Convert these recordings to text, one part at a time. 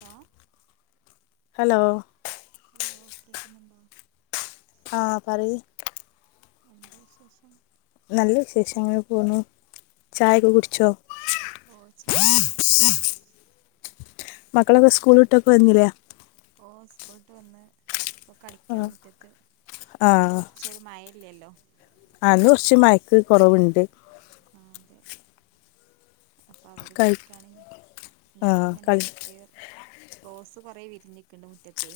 Law hello hello കേക്കുന്നുണ്ടോ ആ [unintelligible] നല്ല വിശേഷങ്ങൾ അങ്ങനെ പോകുന്നു ചായയൊക്കെ കുടിച്ചോ ഓ ചായക്ക് കുടിച്ച് മക്കളൊക്കെ സ്കൂൾ ഇട്ടൊക്കെ വരുന്നില്ലേ പോട്ട് വന്ന ഇപ്പൊ കളിക്കണം മുറ്റത്ത് ഇന്ന് കൊറച്ചൊ ഒരു മയ ഇല്ലല്ലോ അത് കുറച്ച് മയക്ക് കുറവുണ്ട് അ അപ്പൊ അവര് കളി കളിക്കാണ് ആഹ് കളി ഞാനിങ്ങനെർ റോസ് കുറ വിരിഞ്ഞിക്കണ്ട് മുറ്റത്തെ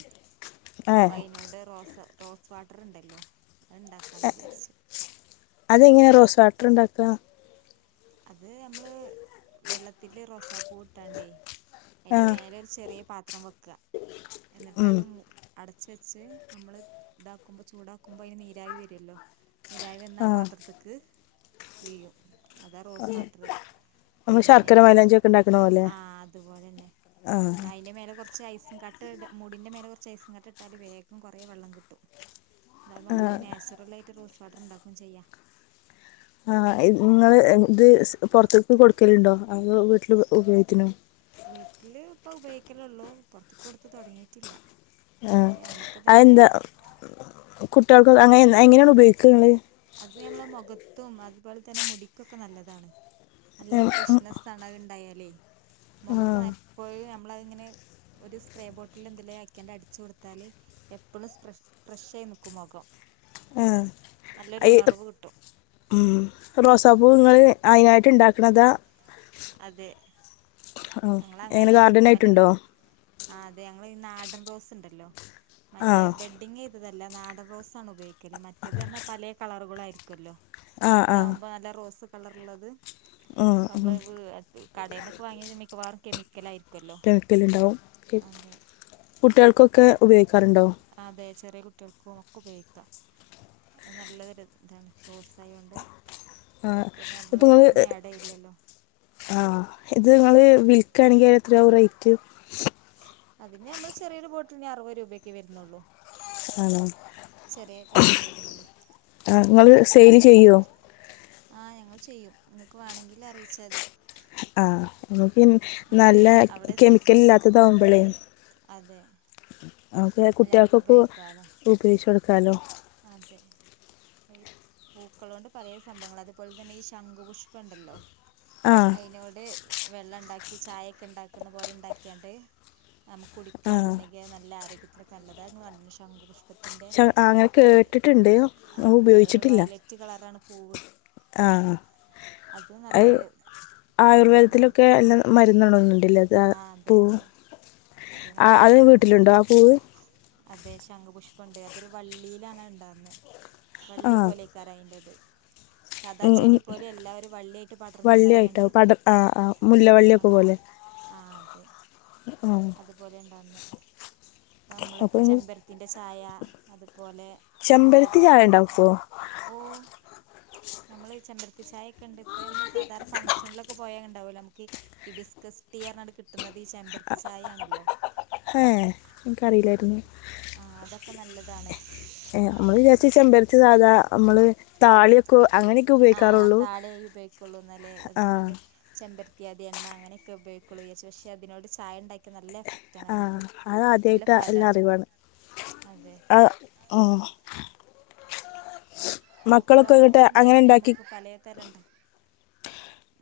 അപ്പൊ ഏഹ് അയിതിനോട് റോസ റോസ് വാട്ടർുണ്ടല്ലോ അത്ണ്ടാക്കാന്ന് വിചാരിച്ച അതെങ്ങനെ റോസ് വാട്ടർ ഉണ്ടാക്കുക അത് നമ്മള് വെള്ളത്തില് റൊസാപ്പൂ ഇട്ടാണ്ടേ എന്റെ ആഹ് മേല ഒരു ചെറിയ പാത്രം വെക്കുക എന്നിട്ട് ഉം അത് അടച്ച് വെച്ച് നമ്മൾ ഇതാക്കുമ്പോൾ ചൂടാക്കുമ്പോൾ അതിന് നീരവി വരുമല്ലോ നീരവി വന്ന ആ ആഹ് പാത്രത്തേക്ക് വീ്യും അതാണ് റോസ് വാട്ടറ് നമ്മൾ പിന്നെ ശർക്കര മൈലാഞ്ചി ഒക്കെ ഉണ്ടാക്കണ പോലെ ആഹ അതുപോലെന്നെ ആഹ് അയിന്റെ മേലെ കുറച്ച് കുറച്ച് ഐസും കാട്ട് മുടിന്റെ മേലെ കുറച്ച് ഐസും കട്ട് ഇട്ടാല് വേഗം കുറേ മൂടിന്റെ മേലെ ഐസ് ഇട്ടാൽവേഗം കുറെ വെള്ളം കിട്ടും അത്പ നമുക്ക് ആഹ് നാച്ചുറൽ ആയിട്ട് റോസ് വാട്ടർ ഉണ്ടാക്കയും ചെയ്യാം ആ നിങ്ങള് ഇത് പുൊറത്തേക്ക് കൊടുക്കലുണ്ടോ അത് വീട്ടില് ഉപയോഗിക്കുന്നുു വീട്ടില് ഇപ്പ ഉപയോഗിക്കലള്ളോ പുൊറത്ത കൊടുത്ത് തുടങ്ങിട്ടില്ല ആഹ അന്ത കു കുൾ അങ്ങനെ എങ്ങനെയാണ് ഉപയോഗിക്കുന്നത് ട്ടും അതുപോലെ തന്നെ മുടിക്കുംൊക്കെ നല്ലതാണ് നല്ല നിങ്ങൾ ഫ്രഷ്നസ് ആണ ഉണ്ടായാല പലെ മുഖക്ക ആഹ് എപ്പോഴും മ്മനെ ഒരു സ്പ്രേ ബോട്ടിൽ എല അടിച്ച കൊടുത്താൽ എപ്പഴുംഫ്രഷ കുുമകം ആഹ് നല്ലൊരു ഉണർവ് കിട്ടും റോസപ്പൂങ്ങള്ൾ അതിനതിനായിട്ട് ഇണ്ടാക്കണതാ അതെ ആഹ് എങ്ങനെ നിങ്ങളങ്ങനെ മറ്റ ഗാർഡനായിട്ടുണ്ടോ ആ അതെ നമ്മന്ന് നാടൻറോസ് ഉണ്ടല്ലോ മറ്റേ ആഹ് ബെഡങ് ഇതല്ല എല്ല നാടൻറോസണ് ഉപയോഗിക്കുന്നത് മറ്റത് തന്നെ പല കളറ അവളായിരിക്കല്ലോ ഇതാവുമ്പോ നല്ല റോസ കളറുള്ളത്. ആ ആഹ്. കടന്നൊക്കെ വാങ്ങിയ മിക്കവാറും കെമിക്ക ക്കാല്ലാരിക്കും. തെള്ളൂക്കൽലുണ്ടാവും. കുട്ടികൾക്കൊക്കെ ഉപയോഗിക്കാറുണ്ടോ? കുറേ കുട്ടികൾക്കും ഒക്കെ ഉപയോഗിക്കാം അത് നല്ലതൊരു ഇതാണ് റോസായാ കൊണ്ട്. ആ ഇപ്പോ ആഡ് ചെയ്യില്ലല്ലോ ആഹ് ഇത് നിങ്ങള് വിൽക്കയാണെങ്കിൽ എത്രയാ റേറ്റ്. അതിന് നമ്മള് ചെറിയൊരു ബോട്ടിലിനു അറുപത് രൂപയൊക്കെ വരുന്നുള്ളൂ. ആണോ ചെറിയ ക്യാഷേ വരുന്നുള്ളൂ ആ നിങ്ങൾ സെയിൽ ചെയ്യോ? ആ ഞങ്ങൾ ചെയ്യും നിങ്ങക്ക് വേണങ്കില് അറിയിച്ചാ മതി. ആഹ് പി ഞങ്ങൾ നല്ല അവിടെ എത്തിക്കും കെമിക്കൽ ഇല്ലാത്തതാവുമ്പോളേ അതെ അമ എല്ലാവർക്കും കുട്ടികൾക്കൊക്കെ ഉപയോഗിക്കാലോ ഉപയോഗിച്ച കൊടുക്ക ഹലോ അതെ ഈ പൂക്കള കൊണ്ട് പഴയ സംഭവങ്ങൾ അതേപോലെ തന്നെ ഈ ശംഖു പുഷ്പണ്ടല്ലോ ആഹ് അയിനോട് വെള്ളം ഇണ്ടാക്കി ചായയൊക്കെ ഇണ്ടാക്കുന്ന പോലെ ഇണ്ടാക്കിയാണ്ട് നമുക്ക് ആഹ് കുടിക്കുകയാണെന്നുണ്ടെങ്കിൽ അത് നല്ല ആരോഗ്യത്തിന് നല്ലതാണ് അത് നിങ്ങള് [unintelligible] ശംഖു പുഷ്പ ശ ആ അങ്ങനെ കേട്ടിട്ടുണ്ട്‌ [unintelligible] അതെ ഒരു ഉപയോഗിച്ചിട്ടില്ല വയലറ്റ് കളറാണ് പൂവ് ആഹ് അത് ആയുർവേദത്തിലൊക്കെ മരുന്നാണ് ൻ്റെ മ തിന്നാണോ നിങ്ങള് ഇല്ല ത് ആഹ് അതെ പൂവ് അതെ അതെ നല്ല അത് മരുന്നാണ് വീട്ടിലുണ്ടോ ആ പൂവ് അതെ ശംഖപുഷ്പുണ്ട് അതൊരു വള്ളിയിലാണ് ഇണ്ടാവുന്നെ. ആ വള്ളി പോലെയാക്കാരായിന്റത്. ഉം വള്ളിയായിട്ട് വള്ളിയായിട്ടോ പടർന്നുണ്ടായാണ്ട് പടം ആ ആഹ് മുല്ലവള്ളിയൊക്കെ പോലെ. അങ്ങനെയാണ് ആഹ് അതെ ആ അതുപോലെ ഇണ്ടാക്കുന്നേ. ആ നമ്മളിപ്പം അപ്പോൾ ചെമ്പരത്തിന്റെ ചായ അത് അതു പോലെ ചെമ്പരത്തി അതുപോ ചായ ഉണ്ടാവും ഇപ്പോൾ ഓ നമ്മള് ഇ ചെമ്പരത്തി ചായക്കെണ്ട്. ഇപ്പ നമ്മ സാധാരണ ഫംഗഷനിലൊക്കെ പോയങ്ങ ണ്ടാവൂല നമുക്ക് ഈ ബിസ്കസ് ടി [unintelligible] കിട്ടുന്നത്. ഈ ചെമ്പരത്തി ചായയാണല്ലോ ഹേ എനക്കറിയില്ലാരുന്നു ആ അതൊക്കെ നല്ലതാണ് ഏ അമ്മള് വിചാരിച്ച് ചെമ്പരത്തി സാധാ അമ്മള് താളിയൊക്കെ അങ്ങനെയൊക്കെ ആ ഉപയോഗിക്കാറുള്ളൂ താളിയായി ഉപയോഗിക്കുള്ളൂന്നല്ലേ ആ [unintelligible] ചെമ്പര അതെയതെ എണ്ണ അങ്ങനൊക്കെ ഉയോഗിക്കുള്ളൂ വിചാരിച്ച് പക്ഷെ അതിനോട് ചായണ്ടാ ആ അതാദ്യായിട്ട എല്ല ഫലാണ് അറിവാണ് അതെ അം മ് പൂക്കളോണ്ടന്നെ ഇങ്ങോട്ട് തന്നെ അങ്ങനെ ഉണ്ടാക്കി ഞമ്മക്ക് പലേ തരം എണ്ടാക്കാ.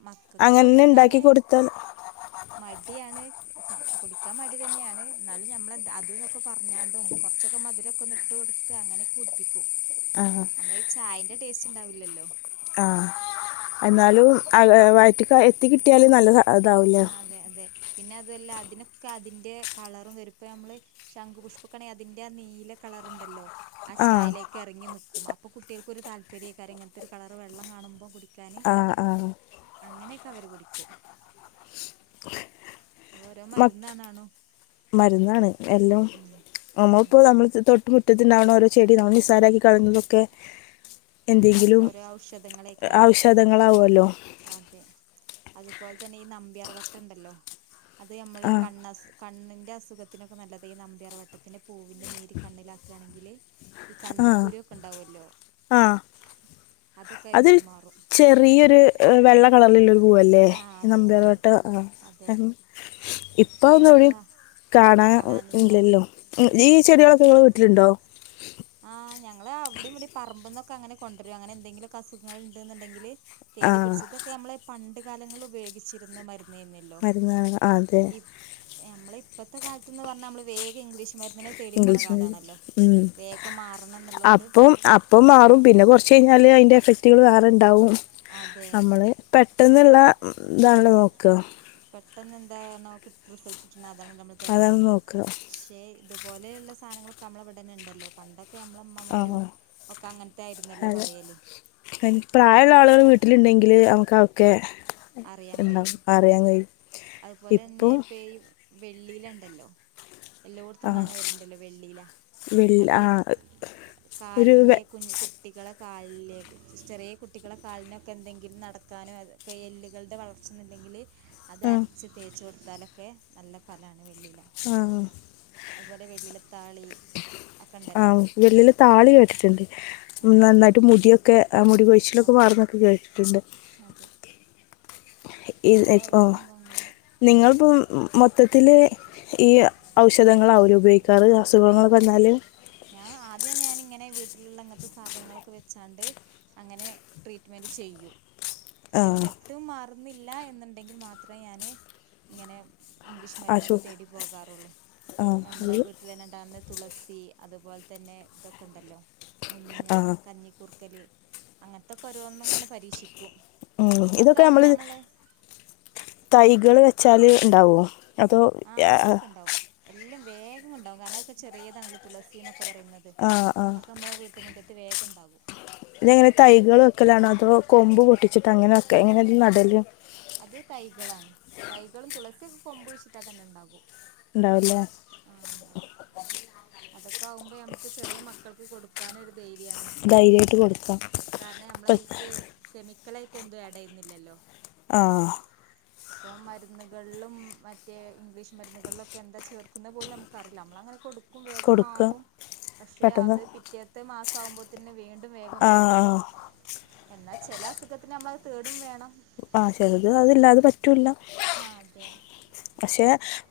മക്കക്ക് അങ്ങനെ ഉണ്ടാക്കി കുടിക്കാന്. കൊടുത്താൽ എണ്ടാക്കി കൊടുത്താൽ മടിയാണ്. സം കുടിക്കാൻ മടി തന്നെയാണ്. എന്നാലും ഞമ്മള് അത്ഇതൊക്കെ ‌ പറഞ്ഞാണ്ടും കുറച്ചൊക്കെ മധുരൊക്കൊന്നിട്ട് കൊടുത്ത് അങ്ങനെയൊക്കെ കുടിപ്പിക്കും. അഹാ നമ്മള ഈ ചായന്റെ ടേസ്റ്റ് ണ്ടാവില്ലല്ലോ ആഹ് എന്നാലും അതെ വയറ്റ്ക്കായി തഎത്തി കിട്ടിയാലും നല്ലതാ ആഹ് അതെ അതെ പിന്നെ അതുല്ല അതിനൊക്കെ അതിന്റെ കളറും വരുമ്പൊ നമ്മള് ശംഖു പുഷ്പക്കണെ അതിന്റെ ആ നീല കളറുണ്ടല്ലോ ആ ചായലേക്ക് ഇറങ്ങി നിക്കും അപ്പൊ കുട്ടികൾക്കൊരു താല്പര്യേക്കാരം ഇങ്ങൻത്തെ ഒരു കളർ വെള്ളം കാണുമ്പോ കുടിക്കാന് ആ ആ അങ്ങനെയൊക്കെ അവര് കുടിക്കും ഓരോ മക്- മരുന്നാണാണും മരുന്നാണ് എല്ലും ഉം അമ്മള്പ്പോ അതെ നമ്മൾ തൊട്ട്മുറ്റത്തിണ്ടാവണ ഓരോ ചെടി നമ്മൾ നിസ്സാരാക്കി കളയുന്നതൊക്കെ എന്തെങ്കിലും ഓരോ ഔഷധങ്ങളേക്കാരം ഔഷധങ്ങളാവോല്ലോ അതെ അതുപോലെ തന്നെ ഈ നമ്പിയാർവട്ടണ്ടല്ലോ അത് നമ്മളെ ആ കണ്ണസ് കണ്ണിന്റെ അസുഖത്തിനൊക്കെ നല്ലതാ ഈ നമ്പിയാർവട്ടത്തിന്റെ പൂവിന്റെ നീര് കണ്ണിലാക്കാണെങ്കില് ഈ ആ കണ്ണിൽകുരൊക്കെ ഇണ്ടാവല്ലോ അത് അയിനോട് മാറും ചെറിയൊരു വെള്ള കളറിലുള്ള പൂവല്ലേ ആഹ് അതെ അതെ നമ്പിയാർവട്ട അതെ ആഹ് ഇപ്പ അതോന്നൊവിടിം ഇപ്പോഴല്ല കാണാ കാണാനില്ല ഇല്ലല്ലോ ആഹ് ഈ ചെടികളൊക്കെ നിങ്ങളെ വീട്ടിലുണ്ടോ ആഹ് ഞ ങ്ങള് അവിടിവിടിം പറമ്പ്ന്നൊക്കെ അങ്ങനെ കൊണ്ടരാ അങ്ങനെ എന്തെങ്കിലും അസുഖങ്ങള് ഇണ്ട്ന്ന്ണ്ടങ്കില് ആ തേടി പിടിച്ച് ഇതൊക്കെ ഞമ്മളെ പണ്ട് കാലങ്ങൾ ല് ഉപയോഗിച്ചിരുന്ന മര് ന്നേന്നില്ലോ മരുന്നാണ് ആ അതെ ഇ നമ്മള് ഇ പ്പത്തെ കാലത്ത്ന്ന് പറഞ്ഞാ നമ്മള് വേഗം ഇംഗ്ലീഷ് മര് ഇംഗ്ലീഷ് മീഡിയം ഉം വേഗം മാറണം എന്നുള്ളോണ്ട് അപ്പം അപ്പം മാറും പിന്നെ കുറച്ച് കഴിഞ്ഞാല് അതിന്റെ എഫക്ടീവ് വേറണ്ടാവും ഉണ്ടാവും. അതെ നമ്മള് പെ ട്ടെന്നുള്ള ഉം ഇതാണല്ലോ നോക്കാ പെട്ടെന്ന് എന്താകാനോ ക് ട്ട് റിസൾട്ട് ട്ട് അതാണല്ലോ നമ്മൾ അതാണ് തിരഞ്ഞെടുക്കാ നോക്കുക ക്ഷെ ഇത് പോലെയുള്ള സാനങ്ങളൊക്കെ നമ്മളവടെന്നെ ണ്ടല്ലോ പണ്ടൊ ആഹ് ആയിരുന്നല്ലോ അതെ പറയല് അയ്ന് പ്രായള്ള ആളുകൾ വീട്ടിലുണ്ടെങ്കിൽ നമക്കവ ക്കെ അറിയാൻ എന്താ കഴിയും അറിയാൻ കഴിയും ഇപ്പം വെള്ളിയിലണ്ടല്ലോ എല്ലോട്ത്തും ആ കാണാ വരല്ണ്ടല്ലോ വെള്ളിലാ. വെള്ളി അത് ആ ഈ ഒരു കാലിന്റെ കുഞ്ഞ് കു കുട്ടികളെ കാലിലെ ചെറിയ കുട്ടികളെ കാലിനൊക്കെ എന്തെങ്കിലും നടക്കാനോ അതൊക്കെ എല്ല് കൾടെ വളർച്ചൊന്നല്ലെങ്കില് അത് ആ അരച്ച് തേച്ച് കൊടുത്താലൊക്കെ നല്ല ഫലാണ് വെള്ളില. ആ അതുപോലെ വെള്ളിലത്താളി ഒക്കെ ആ ഉണ്ടല്ലോ വെള്ളില താളി കേട്ടിട്ട്ണ്ട്. അതെ നന്നായിട്ട് മുടിക്ക് മുടിയൊക്കെ ആ മുടി കൊഴിച്ചിലൊക്കെ അതെ മാറുന്നൊക്കെ കേട്ടിട്ട്ണ്ട്. അതെ ഇത് അങ്ങനെ ഇപ്പോ ഓരോ സംഭവങ്ങളുണ്ട് നിങ്ങള്‌പ്പം മൊത്തത്തില് ഈ ഔഷധങ്ങൾ ആവൂലെ ഉപയോഗിക്കാറ് ആ അസുഖങ്ങളൊക്കെ അതെ വന്നാല്. ട്ട്ല്ള്ള ഇങ്ങൻത്തെ സാധനങ്ങളൊക്കെ വെച്ചാണ്ട് അങ്ങനെ ട്രീറ്റ്മെന്റ് ചെയ്യും. ആ എന്നിട്ടും മാറ് ന്നില്ല എന്നുണ്ടെങ്കിൽ മാത്രേ ഞാന് ഇങ്ങനെ ഇംഗ്ലീഷ് ആശു മരുന്നൊക്കെ തേടി പോകാറുള്ളു. ആ നമ്മളെ അത് വീട്ടിലന്നെ ഉണ്ടാകുന്ന തുളസി അതുപോലെ തന്നെ ഇതൊക്കെ ണ്ടല്ലോ. മുഞ്ഞ, ആ കഞ്ഞിക്കൂർക്കല് അങ്ങനത്തൊക്കെ ഓരോന്നും ഇങ്ങനെ പരീക്ഷിക്കും. ഉം അതൊക്കെ ഇതൊക്കെ ഞം മ്മള് നമ്മള് തൈകള് വെച്ചാല് ഇണ്ടാവോ അതോ ആഹ് എഹ് അതൊക്കെ ഉണ്ടാവും എല്ലാം വേഗം ഉണ്ടാവും കാനൊക്കെ ചെറിയതാണ് തുളസീന്നൊ ഒക്കെ പറയുന്നത് ആ ആ ഒക്കെ നമ്മെ വീട്ടുമുറ്റത്ത് വേഗം ഉണ്ടാകും ഇതെങ്ങനെ തൈകൾ വെക്കെല്ലാണോ അതോ കൊമ്പ് പൊട്ടിച്ചിട്ട് അങ്ങനെയൊക്കെ എങ്ങനെ നടല് അത് തൈകളാണ് തൈകളും തുളസിയൊക്കെ കൊമ്പ് കുയിച്ചിട്ട തന്നെ ണ്ടാകും ണ്ടാവുല്ലേ അതൊക്കെ ആവുമ്പോ നമുക്ക് ചെറിയ മക്കൾക്ക് കൊടുക്കാനും പേര്യാണ് ധൈര്യമായിട്ട് കൊടുക്കാം കാരണം നമ്മളയ്ക്ക് കെമിക ക്കളായിട്ടെന്തും ആഡെയ്യുന്നില്ലല്ലോ ആഹ് ഇപ്പൊ മരുന്നുകളിലും മറ്റേ ഇംഗ്ലീഷ് മരുന്നുകളിലൊക്കെ എന്താ ചേർക്കുന്നത് പോലും നമുക്കറിയില്ല നമ്മളങ്ങനെ കൊടുക്കും വേംഗം കൊടുക്കുക മാറും പക്ഷെ പെട്ടെന്ന് അത് പിറ്റേത്തെ മാസ സാവുമ്പോത്തിന് വേം വേഗം ആ വരും എന്നാൽ ചില അസുഖത്തിന് നമ്മളത് തേടും വേണം ആ ചെലത് അതില്ലാതെ പറ്റ് റ്റുല്ല ആ അതെ പക്ഷെ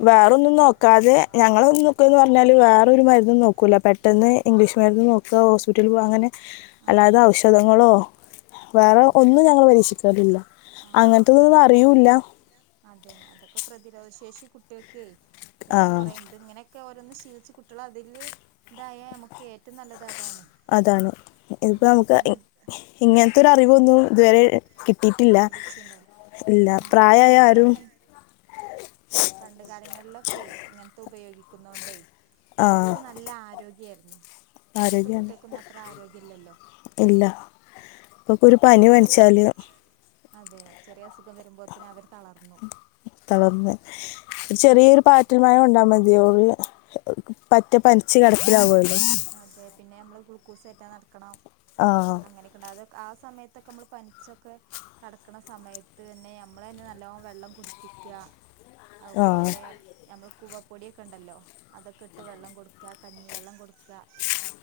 വേറൊന്നും നോക്കാതെ ഞങ്ങളൊന്ന്ക്കെ പർഞ്ഞാല് വേറൊരു മര്ന്നും നോക്കൂല്ല പെട്ടെന്ന് ഇംഗ്ലീഷ് മരുന്ന് നോക്ക ഹോസ്പിറ്റൽ പോക അങ്ങനെ അല്ലാതെ അതെ ഔഷധങ്ങളോ വേറെ ഒന്നും ഞങ്ങള് പരീക്ഷിക്കാറില്ല അങ്ങനത്തതൊന്നും അങ്ങനത്തെതൊന്നും അറിയൂല അതെ അതൊക്കെ പ്രതിരോധ ശേഷി കുട്ട്യേക്കെ വേഗം ആ കൊറിം ത് ഇങ്ങനെ ഓരോന്ന് ശീലിച്ച് കുട്ട്യേള് അതില് ഇതായ നമുക്ക് ഏറ്റവും നല്ലത് അതാണ് അതാണ് ഇതിപ്പോ അതാണ് നമുക്ക് ഇങ് ഇതൊന്നും ഇങ്ങനത്തെ ഒരു അറിവ് ഒന്നും ഇതുവരെ കിട്ട് കിട്ടിട്ടില്ല ലഭിച്ചിണ്ടാവില്ല ഇല്ല പണ്ട് പ്രായമായ ആരും കാലങ്ങളിലൊക്കെ ങ്ങളിലൊക്കെ ഇങ്ങനത്തെ ഉപയോഗിക്കുന്നോണ്ടേ ആ അവർക്കൊക്കെ നല്ല ആരോഗ്യയിരുന്നു ഇപ്പത്തെ ആരോഗ്യമാണ് കുട്ടിക്കൊന്നും അത്ര ആരോഗ്യ ഇല്ലല്ലോ ഇപ്പൊക്കൊരു പനി പൻച്ചാല് അതെ ചെറിയ അസുഖം വരുമ്പോത്തിന് അവര് തളർന്നു തളർന്ന് ഒരു ചെറിയൊരു പാറ്റൽമഴ കൊണ്ടാ മതി ഓള് പറ്റെ പൻ ച്ചി കിടപ്പിലാകൊല്ലോ കുസേറ്റാൻ നടക്കണം അങ്ങനൊക്കെ ണ്ടാതെ ആ സമയത്തൊക്കെ നമ്മള് പനിച്ചൊക്കെ കടക്കണ സമയത്ത് തന്നെ നമ്മളന്നെ നല്ലോ വെള്ളം കുടിപ്പിക്ക ആ അതുപോലെ നമ്മള് കുവപ്പൊടിയൊക്കെ ഉണ്ടല്ലോ അതൊക്കെ ഇട്ട് വെള്ളം കൊടുക്ക കഞ്ഞിവെള്ളം കൊടുക്കുക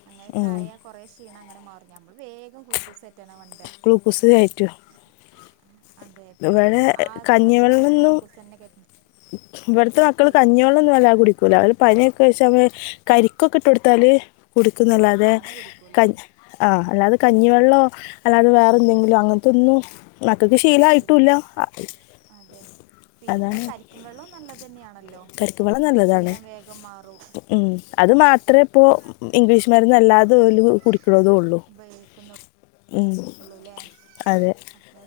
അങ്ങനെയൊക്കെ ആയ കുറ ണ അങ്ങനെ മാറ നമ്മൾ വേഗ ഗ്ലൂക്കോ ഗ്ലുക്കോസ് കയറ്റുവാ അതെ പിന്നെ ആ അസുഖത്തിന് ചെലപ്പംഗ്ലുക്കോസ് തന്നെ ക ഇവിടത്തെ മക്കൾ കഞ്ഞിവെള്ളംന്നും വല്ലാ കുടിക്കൂല അവര് പനിയൊക്കെ വെച്ച വേം കരിക്കൊക്ക ഇട്ട് കൊടുത്താല് കുടിക്കുന്നുല്ലാതെ അങ്ങനെ ക കുടിക്കൂല്ലേ ആഹ് അല്ലാതെ കഞ്ഞിവെ ള്ളോ അല്ലാതെ വേറെന്തെങ്കിലും അങ്ങനത്തെൊന്നും മക്കൾക്ക് കുടിക്കില്ല ശീലമായിട്ടുംല്ല അതാണ് ക്കും വെള്ളവും നല്ലതെന്നെയാണല്ലോ കരിക്ക് വെള്ളം നല്ലതാണ് ക്ഷീണം വേഗം മാറും ഇപ്പോ ഇംഗ്ലീഷ് മരുന്ന് അല്ലാതെ ഓല് കുടി ക്കണതൊള്ളൂ ഉള്ളൂല്ലേ അപ്പൊ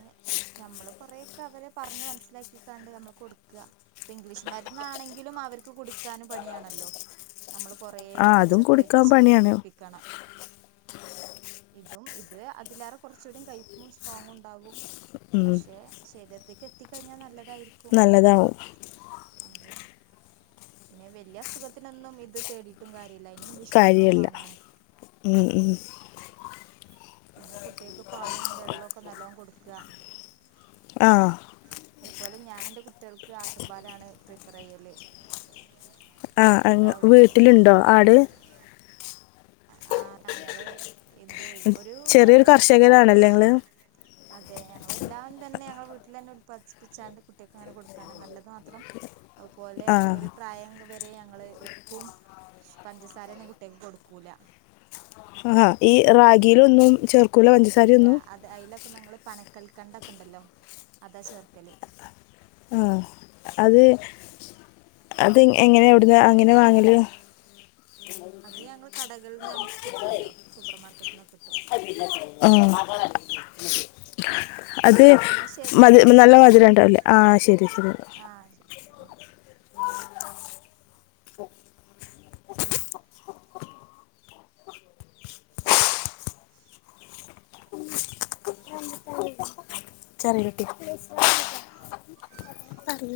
ഞമ്മള് കൊറേക്കെ അവരെ പറഞ് മനസ്സിലാക്കിക്കാണ്ട് നമ്മള് കൊടുക്ക ഇപ്പ ഇംഗ്ലീഷ് മരുന്നാണെങ്കിലും അവർക്ക് കുടിക്കാന് പണിയാണല്ലോ നമ്മള് കൊറേ ആ അതും പിടിച്ചൊക്കെ കുടിക്കാൻ വെച്ച് പണിയാണ് കുടിപ്പിക്കണം ഇതും ഇത് അതിലാറെ കൊറച്ചൂടി കയപ്പും സ്ട്രോങ്ങും ഉണ്ടാകും ഉം. പക്ഷെ ശരീരത്തി എത്തി കഴിഞ്ഞാ നല്ലത് യിരിക്കും നല്ലതാവും നല്ലതാ അതെ പിന്നെ വല്ിയ അസുഖത്തിനൊന്നും ഇത് തേടിട്ടും കാര്യ കാര്യല്ല ഉം ഉം പിന്നെ കുട്ട് ട്ടികക്ക് പാലും വെള്ളോക്കെ നല്ലോം കൊടു ആഹ് അതുപോലെ ഞാന് ന്റെ കുട്ട്യേൾക്ക് ആട്ടുംപാലാണ് പ്രിഫറെയ്യല് ആഹ് അങ്ങ് വീട്ടിലുണ്ടോ ആട്? ആഹ് ഞങ്ങള് ഇന്തേ ഒരു ചെറിയൊരു രണ്ട് വയസ്സൊക്കെയ്ഞ് കർഷകരാണല്ലേ ക്ഷെ. ഇങ്ങള് അതെ ഞങ്ങളെല്ലാം തന്നെ ഞങ്ങ വീട്ടിൽ തന്നെ ഉല്പാദിപ്പിച്ചാണ്ട് കുട്ടികൾക്ക് അങ്ങനെ കൊടുക്കാണ് നല്ലത് മാത്രം അതുപോലെ ആ ഒരു പ്രായം അങ്ങ് വരും ഞങ്ങള് ഉപ്പും പഞ്ചസാര ഒന്നും കുട്ടിക കൊടുക്ക അല്ല ആഹാ ഈ റാഗിയിലൊന്നും ചേർ ഇല്ല അത് അയില് ങ്ങള്ൾ പനക്കൽക്കണ്ട ഒക്കെ ഉണ്ടല്ലോ അതാ ചേർക്കല് ആ അത് അത് എങ്ങനെ എവിടുന്ന് അങ്ങനെ വാങ്ങല് അത് ഞങ്ങള്ൾ കട ഇൽ നിന്ന് നമുക്ക് കിട്ടല്ലോ സൂപ്പർ മാർക്കറ്റ നിന്ന് കിട്ടും ഉം അത് എന്നാ മതി ശരിട്ടോ നല്ല മധുരം ഉണ്ടാവല്ലേ ആ ശരി ശരി ആഹ് ശരി ചെറിയികൊട്ടി